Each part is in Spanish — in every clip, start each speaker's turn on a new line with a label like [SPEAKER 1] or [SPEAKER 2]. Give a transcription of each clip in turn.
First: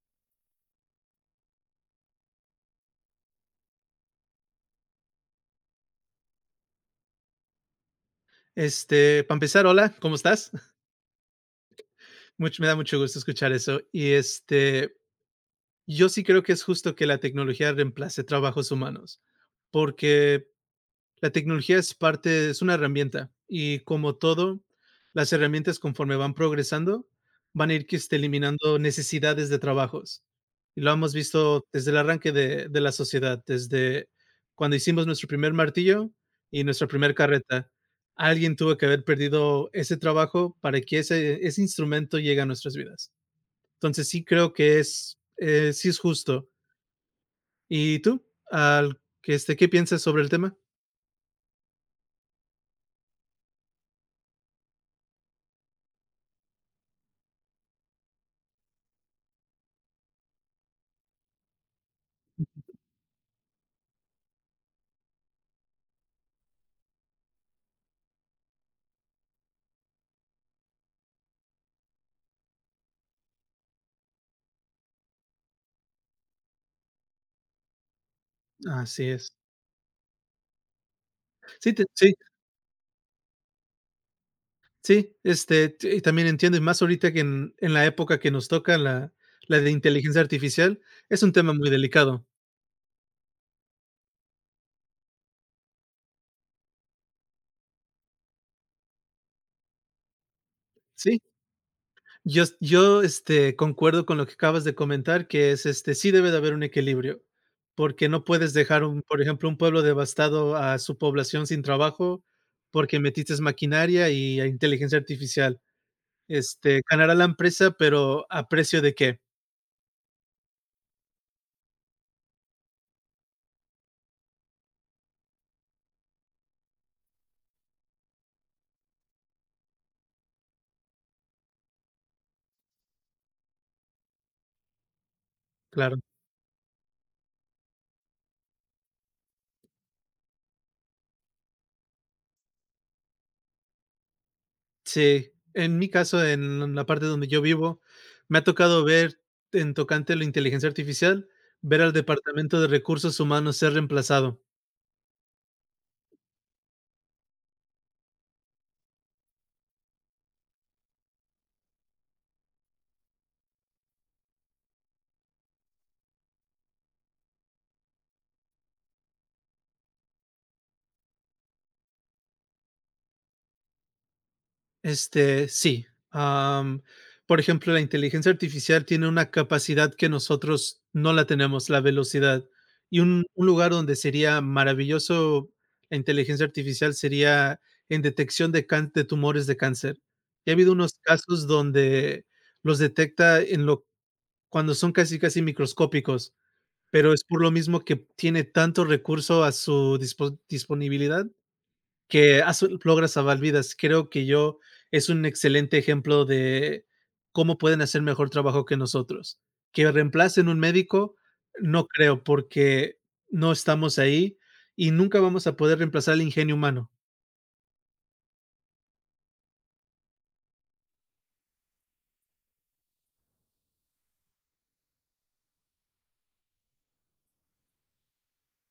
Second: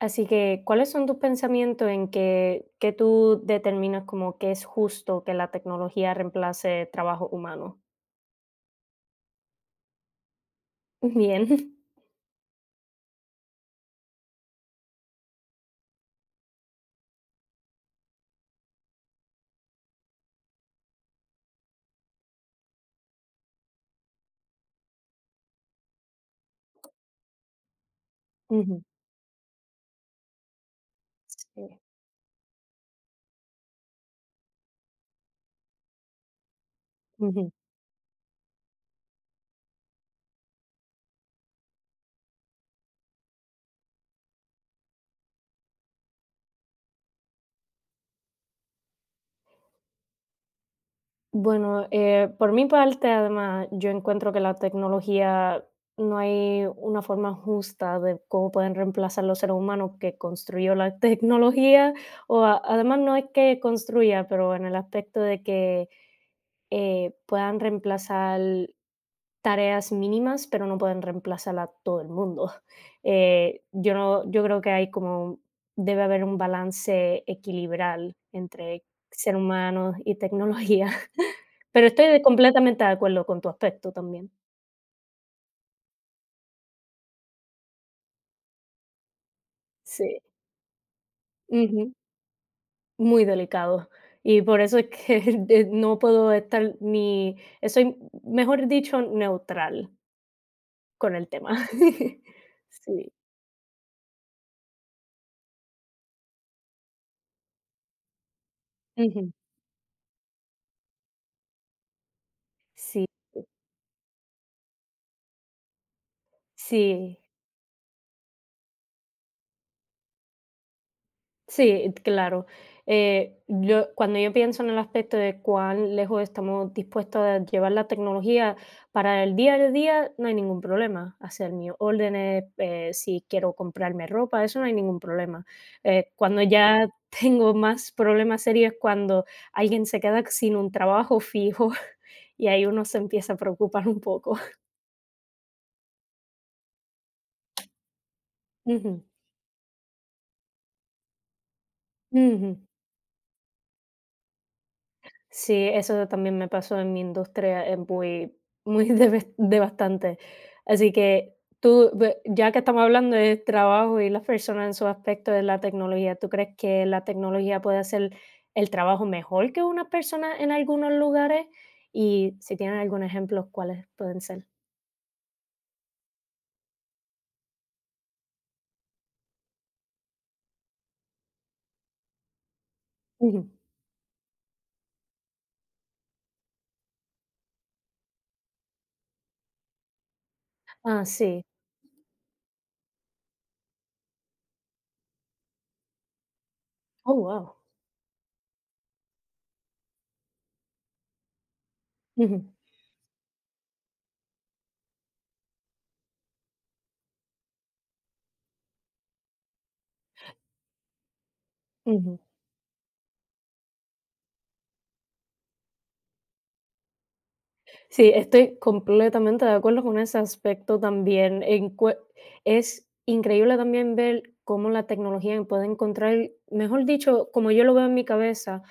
[SPEAKER 1] Así que, ¿cuáles son tus pensamientos en que, tú determinas como que es justo que la tecnología reemplace trabajo humano?
[SPEAKER 2] Para empezar, hola, ¿cómo estás?
[SPEAKER 1] Bien.
[SPEAKER 2] Me da mucho gusto escuchar eso. Yo sí creo que es justo que la tecnología reemplace trabajos humanos, porque la tecnología es parte, es una herramienta y como todo, las herramientas conforme van progresando van a ir que esté eliminando
[SPEAKER 1] Ujú,
[SPEAKER 2] necesidades de trabajos. Y lo hemos visto
[SPEAKER 1] sí,
[SPEAKER 2] desde el arranque de la sociedad, desde cuando hicimos nuestro primer martillo y nuestra primer
[SPEAKER 1] ujú.
[SPEAKER 2] carreta. Alguien tuvo que haber perdido ese trabajo para que ese instrumento llegue a nuestras vidas. Entonces sí creo que es, sí es justo. ¿Y tú? Al, que ¿qué piensas sobre el tema?
[SPEAKER 1] Bueno, por mi parte, además, yo encuentro que la tecnología no hay una forma justa de cómo pueden reemplazar los seres humanos que construyó la tecnología, o además no es que construya, pero en el aspecto de que puedan reemplazar tareas mínimas, pero no pueden reemplazar a todo el mundo. Yo, no, yo creo que hay como, debe haber un balance equilibral entre
[SPEAKER 2] Así es.
[SPEAKER 1] ser humano y tecnología.
[SPEAKER 2] Sí,
[SPEAKER 1] Pero estoy
[SPEAKER 2] sí,
[SPEAKER 1] completamente de acuerdo con tu aspecto también.
[SPEAKER 2] sí, este, t y también entiendo, y más ahorita que en la época que nos toca la de inteligencia
[SPEAKER 1] Sí,
[SPEAKER 2] artificial, es un tema muy
[SPEAKER 1] ujú.
[SPEAKER 2] delicado.
[SPEAKER 1] Muy delicado. Y por eso es que no puedo estar ni, soy, mejor dicho, neutral con
[SPEAKER 2] Sí,
[SPEAKER 1] el tema.
[SPEAKER 2] yo s yo,
[SPEAKER 1] Sí.
[SPEAKER 2] este, concuerdo con lo que acabas de comentar, que es, sí debe de haber un equilibrio, porque no puedes dejar un, por
[SPEAKER 1] Ujú,
[SPEAKER 2] ejemplo, un pueblo devastado a su población sin trabajo, porque
[SPEAKER 1] sí,
[SPEAKER 2] metiste maquinaria y a inteligencia artificial. Ganará
[SPEAKER 1] sí.
[SPEAKER 2] la empresa, pero ¿a precio de qué?
[SPEAKER 1] Sí, claro. Cuando yo pienso en el aspecto de cuán lejos estamos dispuestos a llevar la tecnología para el día a día, no hay ningún problema. Hacer mis órdenes, si quiero comprarme ropa, eso no hay ningún problema.
[SPEAKER 2] Claro.
[SPEAKER 1] Cuando ya tengo más problemas serios es cuando alguien se queda sin un trabajo fijo y ahí uno se empieza a preocupar un poco.
[SPEAKER 2] Sí, en mi caso, en la parte donde yo vivo, me ha tocado
[SPEAKER 1] Ujú,
[SPEAKER 2] ver en tocante a la inteligencia artificial, ver al
[SPEAKER 1] ujú.
[SPEAKER 2] Departamento de Recursos Humanos ser reemplazado.
[SPEAKER 1] Sí, eso también me pasó en mi industria, es muy, muy devastante. Así que tú, ya que estamos hablando de trabajo y las personas en su aspecto de la tecnología, ¿tú crees que la tecnología puede hacer el trabajo mejor que una persona en algunos lugares? Y si tienen algún ejemplo, ¿cuáles pueden ser?
[SPEAKER 2] Sí, am, por ejemplo, la inteligencia artificial tiene una capacidad que nosotros no la tenemos, la velocidad. Y un
[SPEAKER 1] Ujú.
[SPEAKER 2] lugar donde sería maravilloso la inteligencia artificial sería en detección de tumores de cáncer. Y ha habido unos
[SPEAKER 1] Ah, sí.
[SPEAKER 2] casos donde los detecta en lo cuando son casi, casi microscópicos, pero
[SPEAKER 1] Oh,
[SPEAKER 2] es por lo
[SPEAKER 1] wow.
[SPEAKER 2] mismo que tiene tanto recurso a su disponibilidad que
[SPEAKER 1] Ujú,
[SPEAKER 2] hace logra salvar vidas. Creo que yo es un excelente ejemplo de cómo pueden hacer mejor trabajo que nosotros. Que reemplacen un médico, no
[SPEAKER 1] ujú.
[SPEAKER 2] creo, porque no estamos ahí y nunca vamos a poder reemplazar el ingenio humano.
[SPEAKER 1] Sí, estoy completamente de acuerdo con ese aspecto también. Encue Es increíble también ver cómo la tecnología puede encontrar, mejor dicho, como yo lo veo en mi cabeza,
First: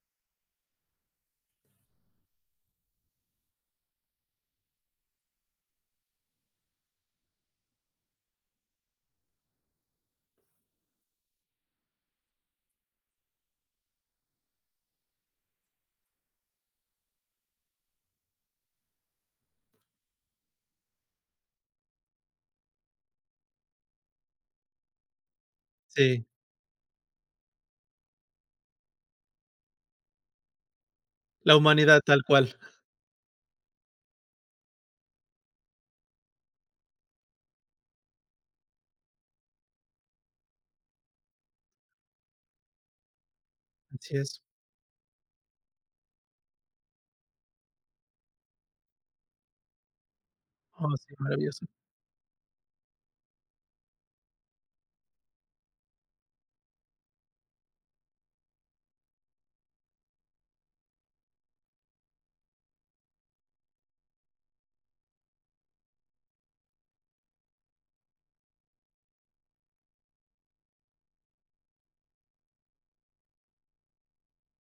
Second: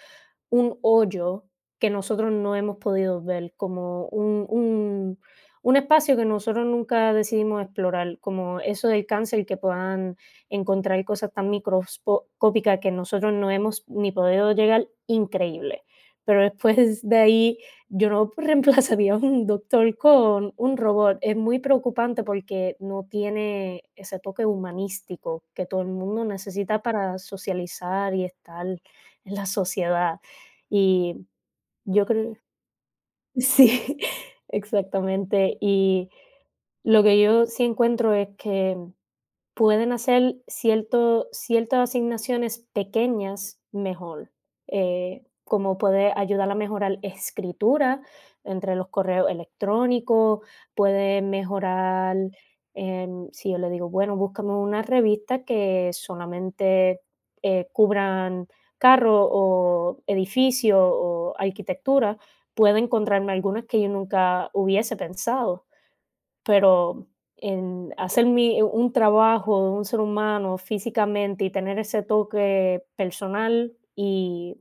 [SPEAKER 1] un hoyo que nosotros no hemos podido ver, como un espacio que nosotros nunca decidimos explorar, como eso del cáncer, que puedan encontrar cosas tan microscópicas que nosotros no hemos ni podido llegar, increíble. Pero después de ahí yo no reemplazaría a un doctor con un robot. Es muy preocupante porque no tiene ese toque humanístico que todo el
[SPEAKER 2] Sí,
[SPEAKER 1] mundo necesita para socializar y estar en la sociedad. Y
[SPEAKER 2] la humanidad
[SPEAKER 1] yo
[SPEAKER 2] tal
[SPEAKER 1] creo
[SPEAKER 2] cual.
[SPEAKER 1] sí, exactamente. Y lo que yo sí encuentro es que pueden hacer cierto ciertas asignaciones pequeñas
[SPEAKER 2] Así
[SPEAKER 1] mejor,
[SPEAKER 2] es.
[SPEAKER 1] como puede ayudar a mejorar escritura entre los correos electrónicos,
[SPEAKER 2] Oh, sí,
[SPEAKER 1] puede
[SPEAKER 2] maravilloso.
[SPEAKER 1] mejorar, si yo le digo: "Bueno, búscame una revista que solamente, cubran carro o edificio o arquitectura", puede encontrarme algunas que yo nunca hubiese pensado. Pero en hacer mi un trabajo de un ser humano físicamente y tener ese toque personal y,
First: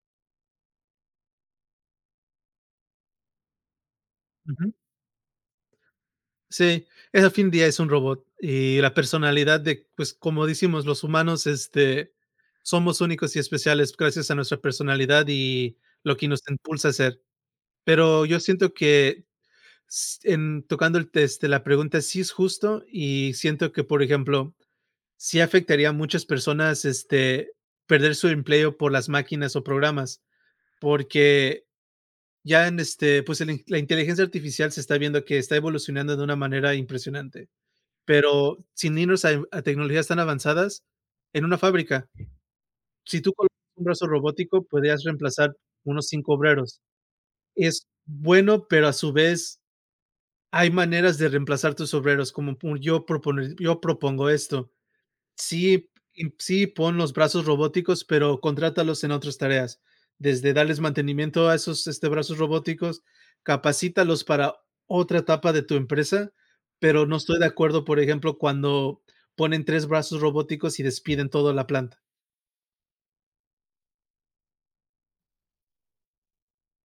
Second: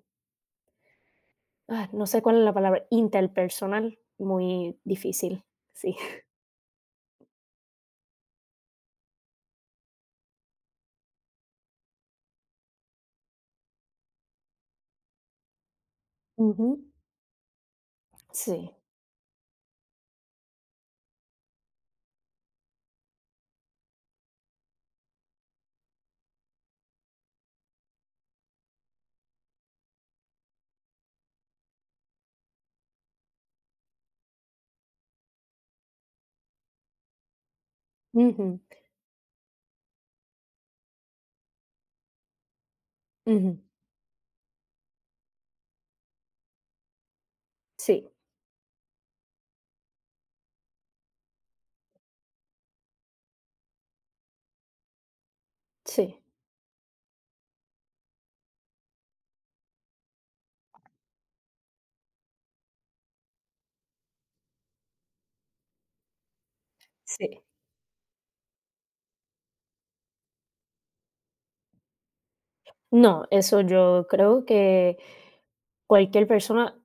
[SPEAKER 1] no sé cuál es la palabra, interpersonal,
[SPEAKER 2] Ujú.
[SPEAKER 1] muy difícil, sí.
[SPEAKER 2] Sí, es al fin del día es un robot y la personalidad de, pues, como decimos los humanos, somos únicos y especiales gracias a nuestra personalidad y lo que nos
[SPEAKER 1] Ujú.
[SPEAKER 2] impulsa a hacer. Pero yo siento
[SPEAKER 1] Sí.
[SPEAKER 2] que en tocando el test, la pregunta sí es justo y siento que, por ejemplo, sí afectaría a muchas personas perder su empleo por las máquinas o programas, porque ya pues la inteligencia artificial se está viendo que está evolucionando de una manera impresionante.
[SPEAKER 1] Ujú,
[SPEAKER 2] Pero sin irnos a tecnologías tan avanzadas, en una fábrica, si tú colocas
[SPEAKER 1] ujú.
[SPEAKER 2] un brazo robótico, podrías reemplazar unos 5 obreros. Es
[SPEAKER 1] Sí,
[SPEAKER 2] bueno, pero a su vez hay maneras de reemplazar tus obreros, como pu yo propone yo propongo esto. Sí,
[SPEAKER 1] sí,
[SPEAKER 2] y sí, pon los brazos robóticos, pero contrátalos en otras tareas, desde darles mantenimiento a esos, brazos robóticos, capacítalos para otra etapa de tu empresa, pero no estoy
[SPEAKER 1] sí.
[SPEAKER 2] de acuerdo, por ejemplo, cuando ponen 3 brazos robóticos y despiden toda la planta.
[SPEAKER 1] No, eso yo creo que cualquier persona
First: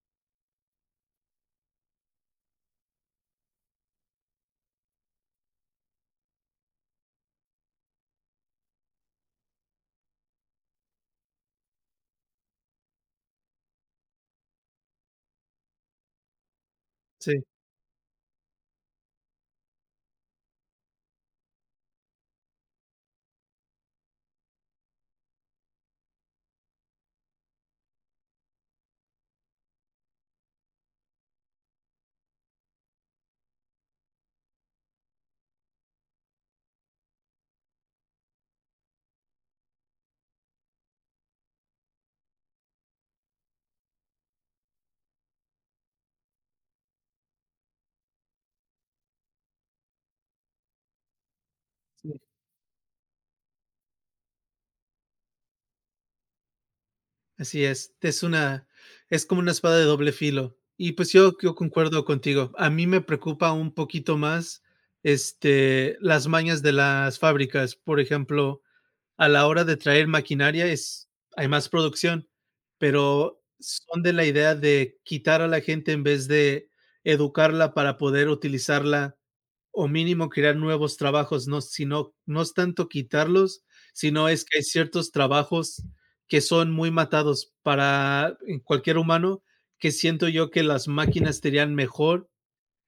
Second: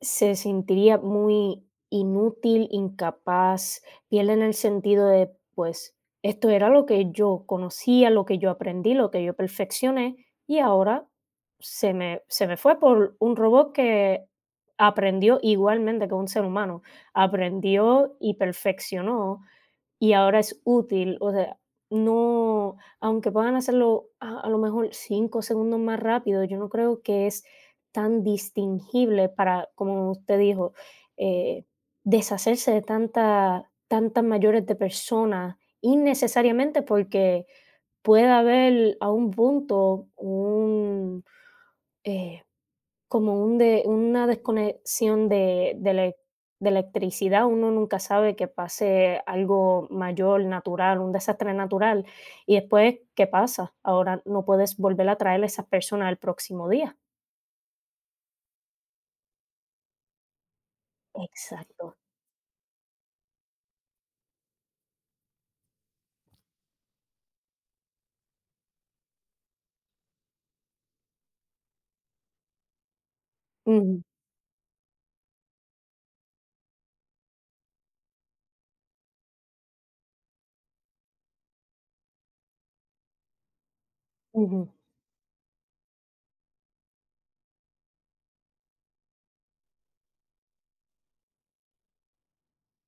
[SPEAKER 1] se sentiría muy inútil, incapaz, pierden el sentido de, pues, esto era lo que yo conocía, lo que yo aprendí, lo que yo perfeccioné, y ahora se me fue por un robot que aprendió igualmente que un ser humano,
[SPEAKER 2] Sí,
[SPEAKER 1] aprendió y perfeccionó y ahora es útil, o sea, no, aunque puedan hacerlo a lo mejor 5 segundos más rápido, yo no creo que es tan distinguible para, como usted dijo, eh, deshacerse de tantas mayores de personas innecesariamente, porque puede haber a un punto un, eh como un de una desconexión de elec de electricidad, uno nunca sabe que pase algo mayor, natural, un desastre natural,
[SPEAKER 2] sí,
[SPEAKER 1] y después, ¿qué pasa? Ahora no puedes volver a traer a esas personas el próximo día.
[SPEAKER 2] así es. Es una es como una espada de doble filo. Y, pues, yo
[SPEAKER 1] Exacto.
[SPEAKER 2] concuerdo contigo. A mí me preocupa un poquito más, las mañas de las fábricas. Por ejemplo, a la hora de traer maquinaria es hay más producción, pero
[SPEAKER 1] Ujú,
[SPEAKER 2] son de la idea de quitar a la gente en vez de educarla para poder utilizarla o mínimo crear nuevos trabajos, no, sino, no es tanto quitarlos, sino es que hay
[SPEAKER 1] ujú,
[SPEAKER 2] ciertos trabajos que son muy matados para cualquier humano, que siento yo que las máquinas serían mejor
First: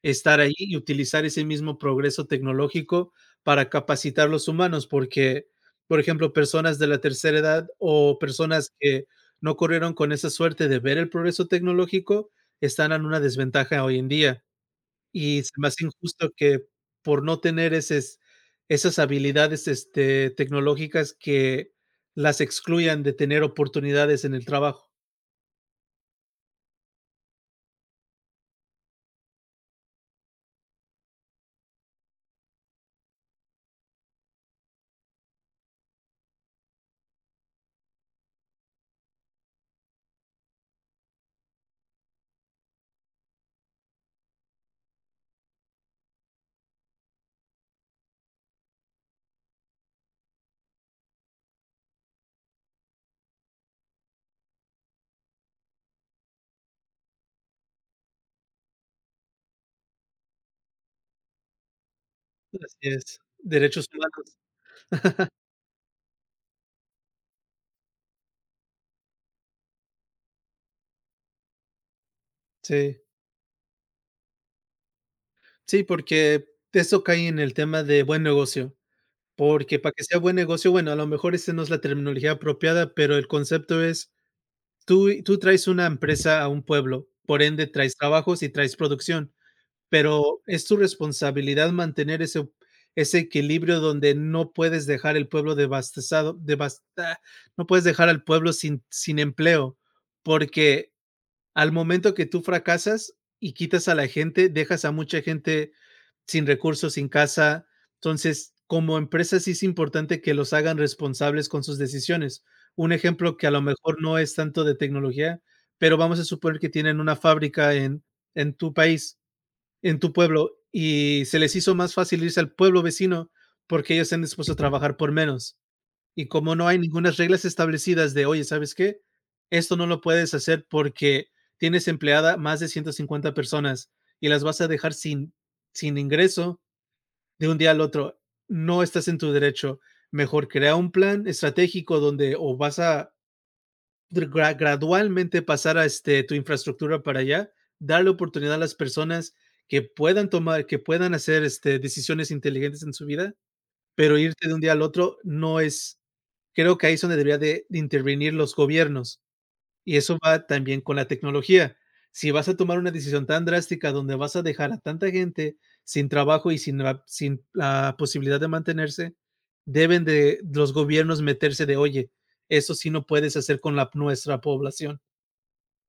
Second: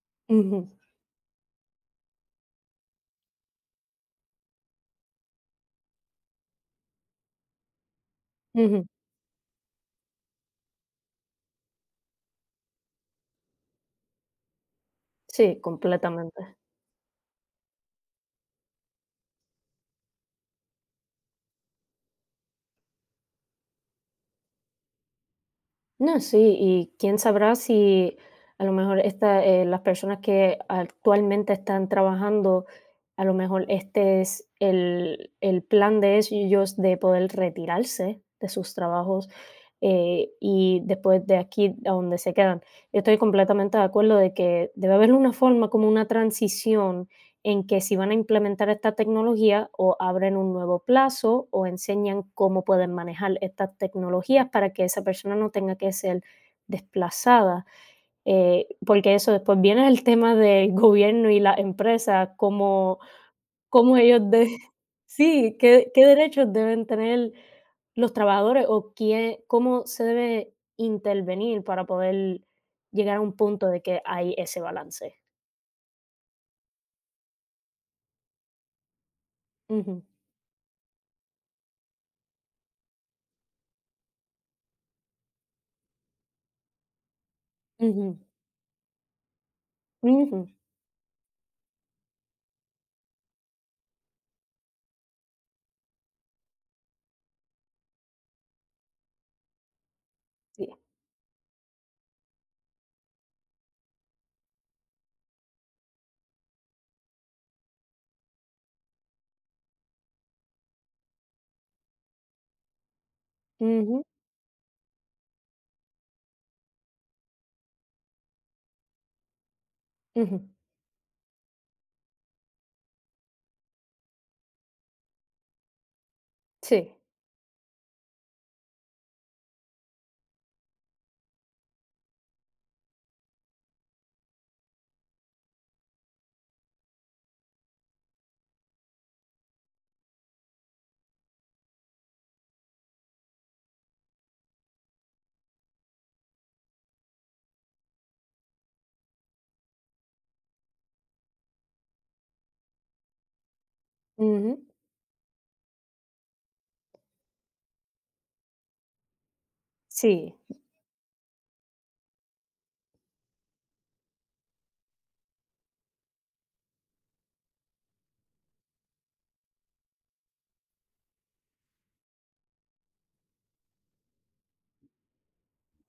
[SPEAKER 2] estar ahí
[SPEAKER 1] ujú,
[SPEAKER 2] y utilizar ese mismo progreso tecnológico para capacitar a los humanos, porque, por ejemplo, personas de la tercera edad o personas
[SPEAKER 1] ujú.
[SPEAKER 2] que no corrieron con esa suerte de ver el progreso tecnológico están en una desventaja hoy en día. Y se
[SPEAKER 1] Sí,
[SPEAKER 2] me hace injusto
[SPEAKER 1] completamente.
[SPEAKER 2] que por no tener esas habilidades tecnológicas que las excluyan de tener oportunidades en el trabajo.
[SPEAKER 1] No, sí, y quién sabrá si a lo mejor esta, las personas que actualmente están trabajando, a lo mejor este es el plan de ellos de poder retirarse de sus trabajos, y después de aquí a donde se quedan. Yo estoy completamente de acuerdo de que debe haber una forma como una transición en que si van a implementar esta tecnología o abren un nuevo plazo o enseñan cómo pueden manejar estas tecnologías para que esa persona no tenga que ser desplazada. Porque eso después viene el tema del gobierno y las empresas,
[SPEAKER 2] Así
[SPEAKER 1] cómo,
[SPEAKER 2] es. Derechos
[SPEAKER 1] cómo ellos
[SPEAKER 2] humanos.
[SPEAKER 1] de sí, qué, qué derechos deben tener los trabajadores o quién, cómo se debe intervenir para poder
[SPEAKER 2] Sí.
[SPEAKER 1] llegar a un punto de que hay ese balance.
[SPEAKER 2] Sí, porque eso cae en el tema de buen negocio, porque para
[SPEAKER 1] Ujú,
[SPEAKER 2] que sea buen negocio, bueno, a lo mejor esa no es la terminología apropiada, pero el concepto es, tú traes una empresa a un pueblo, por ende, traes
[SPEAKER 1] ujú,
[SPEAKER 2] trabajos y traes producción,
[SPEAKER 1] ujú,
[SPEAKER 2] pero es tu responsabilidad mantener ese equilibrio donde no puedes dejar el pueblo devastado, no puedes dejar al pueblo sin empleo,
[SPEAKER 1] sí.
[SPEAKER 2] porque al momento que tú fracasas y quitas a la gente, dejas a mucha gente sin recursos, sin casa. Entonces, como empresa sí es importante que los hagan responsables con sus decisiones. Un ejemplo que a lo mejor
[SPEAKER 1] Mh-mh,
[SPEAKER 2] no es tanto de tecnología, pero vamos a suponer que tienen una fábrica en tu país, en tu
[SPEAKER 1] sí mh
[SPEAKER 2] pueblo, y se les hizo más fácil irse al pueblo vecino porque ellos están dispuestos a trabajar por menos. Y como no hay
[SPEAKER 1] sí.
[SPEAKER 2] ninguna reglas establecidas de, oye, ¿sabes qué? Esto no lo puedes hacer porque tienes empleada más de 150 personas y las vas a dejar sin, sin ingreso de un día al otro, no estás en tu derecho. Mejor crea un plan estratégico donde o vas a gradualmente pasar a tu infraestructura para allá, darle oportunidad a las personas que puedan tomar, que puedan hacer decisiones inteligentes en su vida, pero irte de un día al otro no es, creo que ahí es donde debería de intervenir los gobiernos y eso va también con la tecnología. Si vas a tomar una decisión tan drástica donde vas a dejar a tanta gente sin trabajo y sin la sin la posibilidad de mantenerse, deben de los gobiernos meterse de, oye, eso sí no puedes hacer con la nuestra población.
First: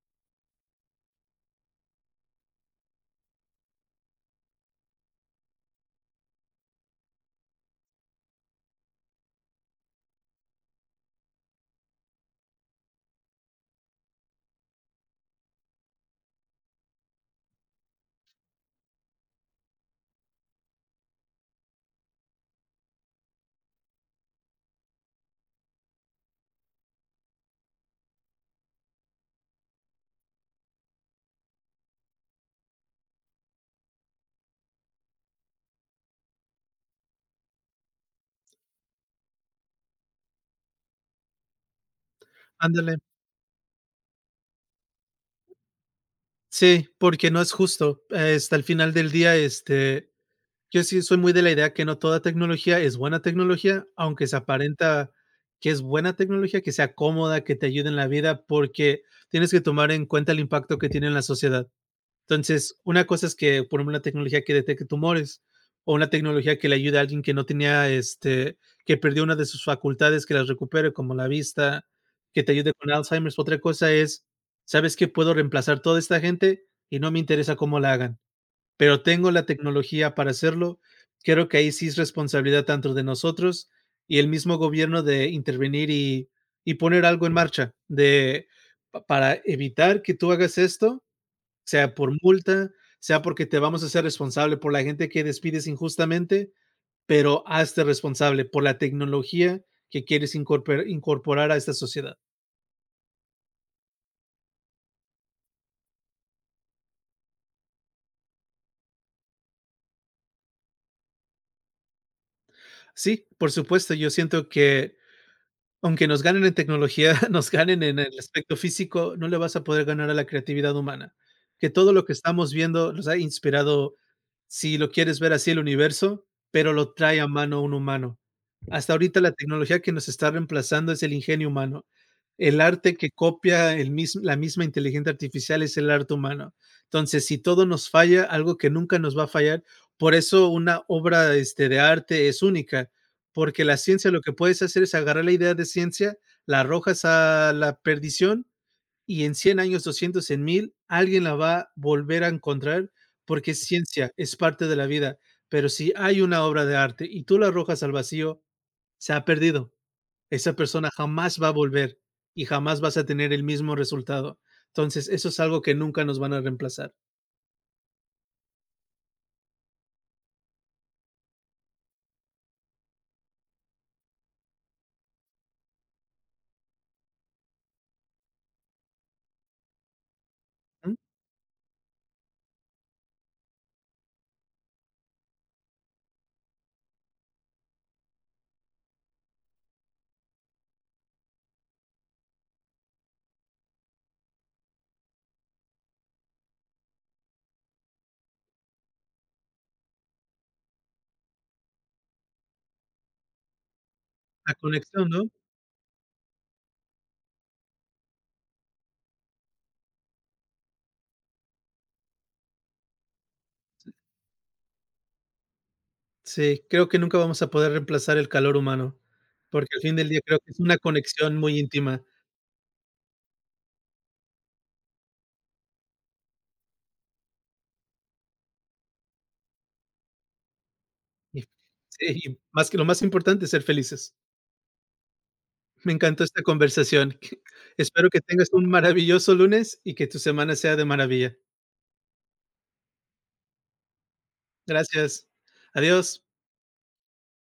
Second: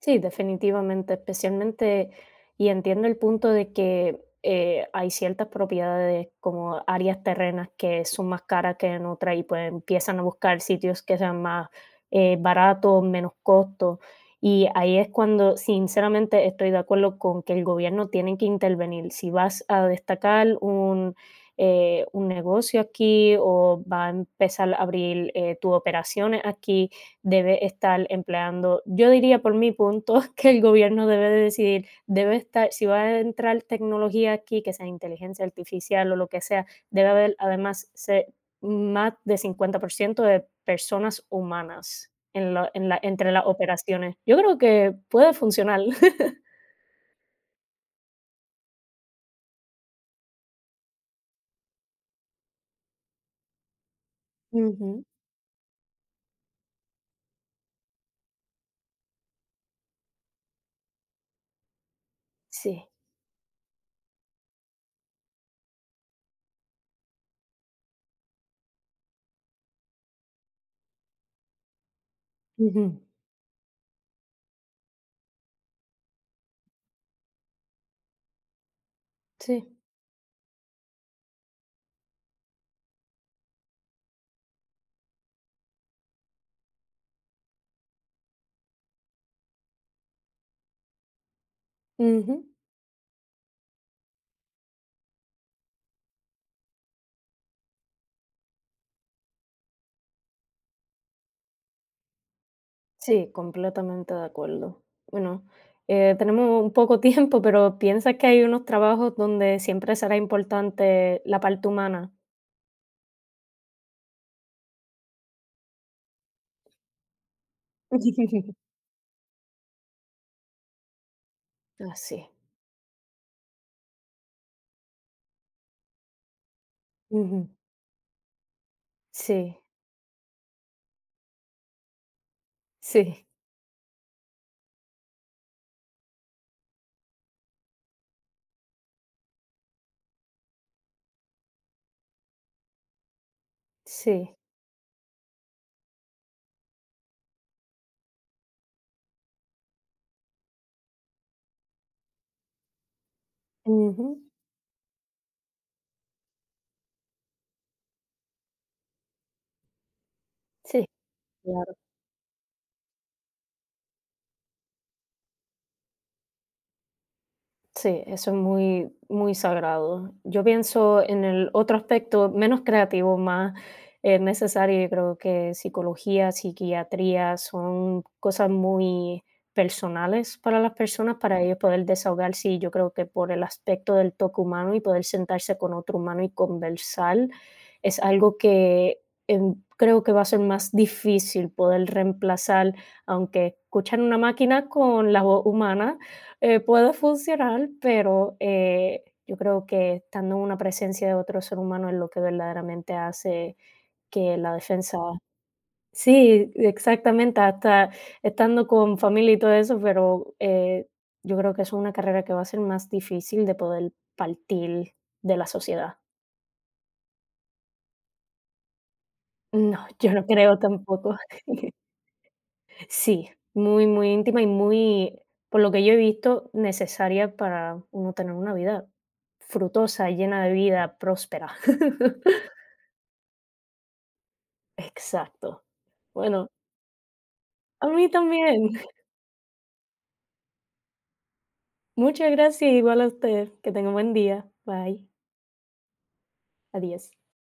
[SPEAKER 1] Sí, definitivamente, especialmente, y entiendo el punto de que hay ciertas propiedades como áreas terrenas que son más caras que en otras y pues empiezan a buscar sitios que sean más baratos, menos costos. Y ahí es cuando sinceramente estoy de acuerdo con que el gobierno tiene que intervenir. Si vas a destacar un negocio aquí o va a empezar a abrir tus operaciones aquí debe estar empleando. Yo diría por mi punto que el gobierno debe de decidir, debe estar, si va a entrar tecnología aquí, que sea inteligencia artificial o lo que sea, debe haber además más de 50% de personas humanas
[SPEAKER 2] Ándale.
[SPEAKER 1] entre las operaciones. Yo creo que puede funcionar.
[SPEAKER 2] Sí, porque no es justo. Hasta el final del día, yo sí soy muy de la idea que no toda tecnología es buena tecnología, aunque se
[SPEAKER 1] Ujú,
[SPEAKER 2] aparenta que es buena tecnología, que sea cómoda, que te ayude en la vida, porque tienes que tomar en cuenta el impacto que tiene en la sociedad. Entonces,
[SPEAKER 1] sí.
[SPEAKER 2] una cosa es que, por ejemplo, una tecnología que detecte tumores o una tecnología que le ayude a alguien que no tenía, que perdió una de sus facultades, que las recupere, como la vista, que te ayude
[SPEAKER 1] Ujú,
[SPEAKER 2] con Alzheimer's. Otra cosa es, ¿sabes qué? Puedo reemplazar toda esta gente y no me interesa cómo la hagan pero tengo la
[SPEAKER 1] sí.
[SPEAKER 2] tecnología para hacerlo. Creo que ahí sí es responsabilidad tanto de nosotros y el mismo gobierno de intervenir y poner algo en marcha de, para evitar que tú hagas esto, sea por
[SPEAKER 1] Ujú.
[SPEAKER 2] multa, sea porque te vamos a ser responsable por la gente que despides injustamente, pero hazte responsable por la tecnología que quieres incorporar a esta sociedad.
[SPEAKER 1] Sí, completamente de acuerdo. Bueno, tenemos un poco tiempo, pero piensas que hay unos trabajos donde siempre será importante la parte humana.
[SPEAKER 2] Sí, por supuesto, yo siento que aunque nos ganen en tecnología, nos ganen en el aspecto físico, no le vas a poder ganar a la creatividad humana, que todo
[SPEAKER 1] Ah,
[SPEAKER 2] lo que
[SPEAKER 1] sí.
[SPEAKER 2] estamos viendo nos ha inspirado, si lo quieres ver así, el universo, pero lo trae a
[SPEAKER 1] Ujú.
[SPEAKER 2] mano un humano. Hasta ahorita la
[SPEAKER 1] Sí,
[SPEAKER 2] tecnología que nos está reemplazando es el ingenio humano. El arte que
[SPEAKER 1] sí,
[SPEAKER 2] copia el mis la misma inteligencia artificial es el arte humano. Entonces, si todo nos falla, algo que nunca nos va a fallar, por eso una obra, de arte es única, porque la ciencia lo que
[SPEAKER 1] sí.
[SPEAKER 2] puedes hacer es agarrar la idea de ciencia, la arrojas a la perdición y en 100 años, 200, en 1000, alguien la va a volver a encontrar porque es
[SPEAKER 1] Ujú.
[SPEAKER 2] ciencia, es parte de la vida. Pero si hay una obra de arte y tú la arrojas al vacío, se ha perdido esa
[SPEAKER 1] Sí.
[SPEAKER 2] persona jamás va a volver y jamás vas a tener el mismo resultado. Entonces, eso es algo que nunca nos van a reemplazar.
[SPEAKER 1] Sí, eso es muy, muy sagrado. Yo pienso en el otro aspecto menos creativo, más necesario, yo creo que psicología, psiquiatría son cosas muy personales para las
[SPEAKER 2] Ujú,
[SPEAKER 1] personas, para ellos poder desahogarse y yo creo que por el aspecto del toque humano y poder sentarse con otro humano y conversar, es algo que creo que va a ser más difícil poder reemplazar, aunque escuchar una máquina con la voz humana puede funcionar, pero, yo creo que estando en una presencia de otro ser humano es lo que verdaderamente hace que la
[SPEAKER 2] la
[SPEAKER 1] defensa
[SPEAKER 2] conexión, ¿no?
[SPEAKER 1] sí, exactamente, hasta estando con familia y todo eso, pero, yo creo que es una carrera que va a ser más difícil de poder partir de la sociedad.
[SPEAKER 2] Sí, creo que nunca vamos a poder reemplazar el calor humano, porque al
[SPEAKER 1] No,
[SPEAKER 2] fin del
[SPEAKER 1] yo
[SPEAKER 2] día
[SPEAKER 1] no
[SPEAKER 2] creo que
[SPEAKER 1] creo
[SPEAKER 2] es una
[SPEAKER 1] tampoco.
[SPEAKER 2] conexión muy íntima.
[SPEAKER 1] Sí, muy, muy íntima y muy, por lo que yo he visto, necesaria para uno tener una vida frutosa, llena de vida,
[SPEAKER 2] Y
[SPEAKER 1] próspera.
[SPEAKER 2] sí, y más que lo más importante es ser felices.
[SPEAKER 1] Exacto.
[SPEAKER 2] Me encantó esta
[SPEAKER 1] Bueno,
[SPEAKER 2] conversación.
[SPEAKER 1] a mí
[SPEAKER 2] Espero que tengas un
[SPEAKER 1] también.
[SPEAKER 2] maravilloso lunes y que tu semana sea de maravilla.
[SPEAKER 1] Muchas gracias, igual a usted. Que tenga un buen día. Bye.
[SPEAKER 2] Gracias. Adiós.
[SPEAKER 1] Adiós.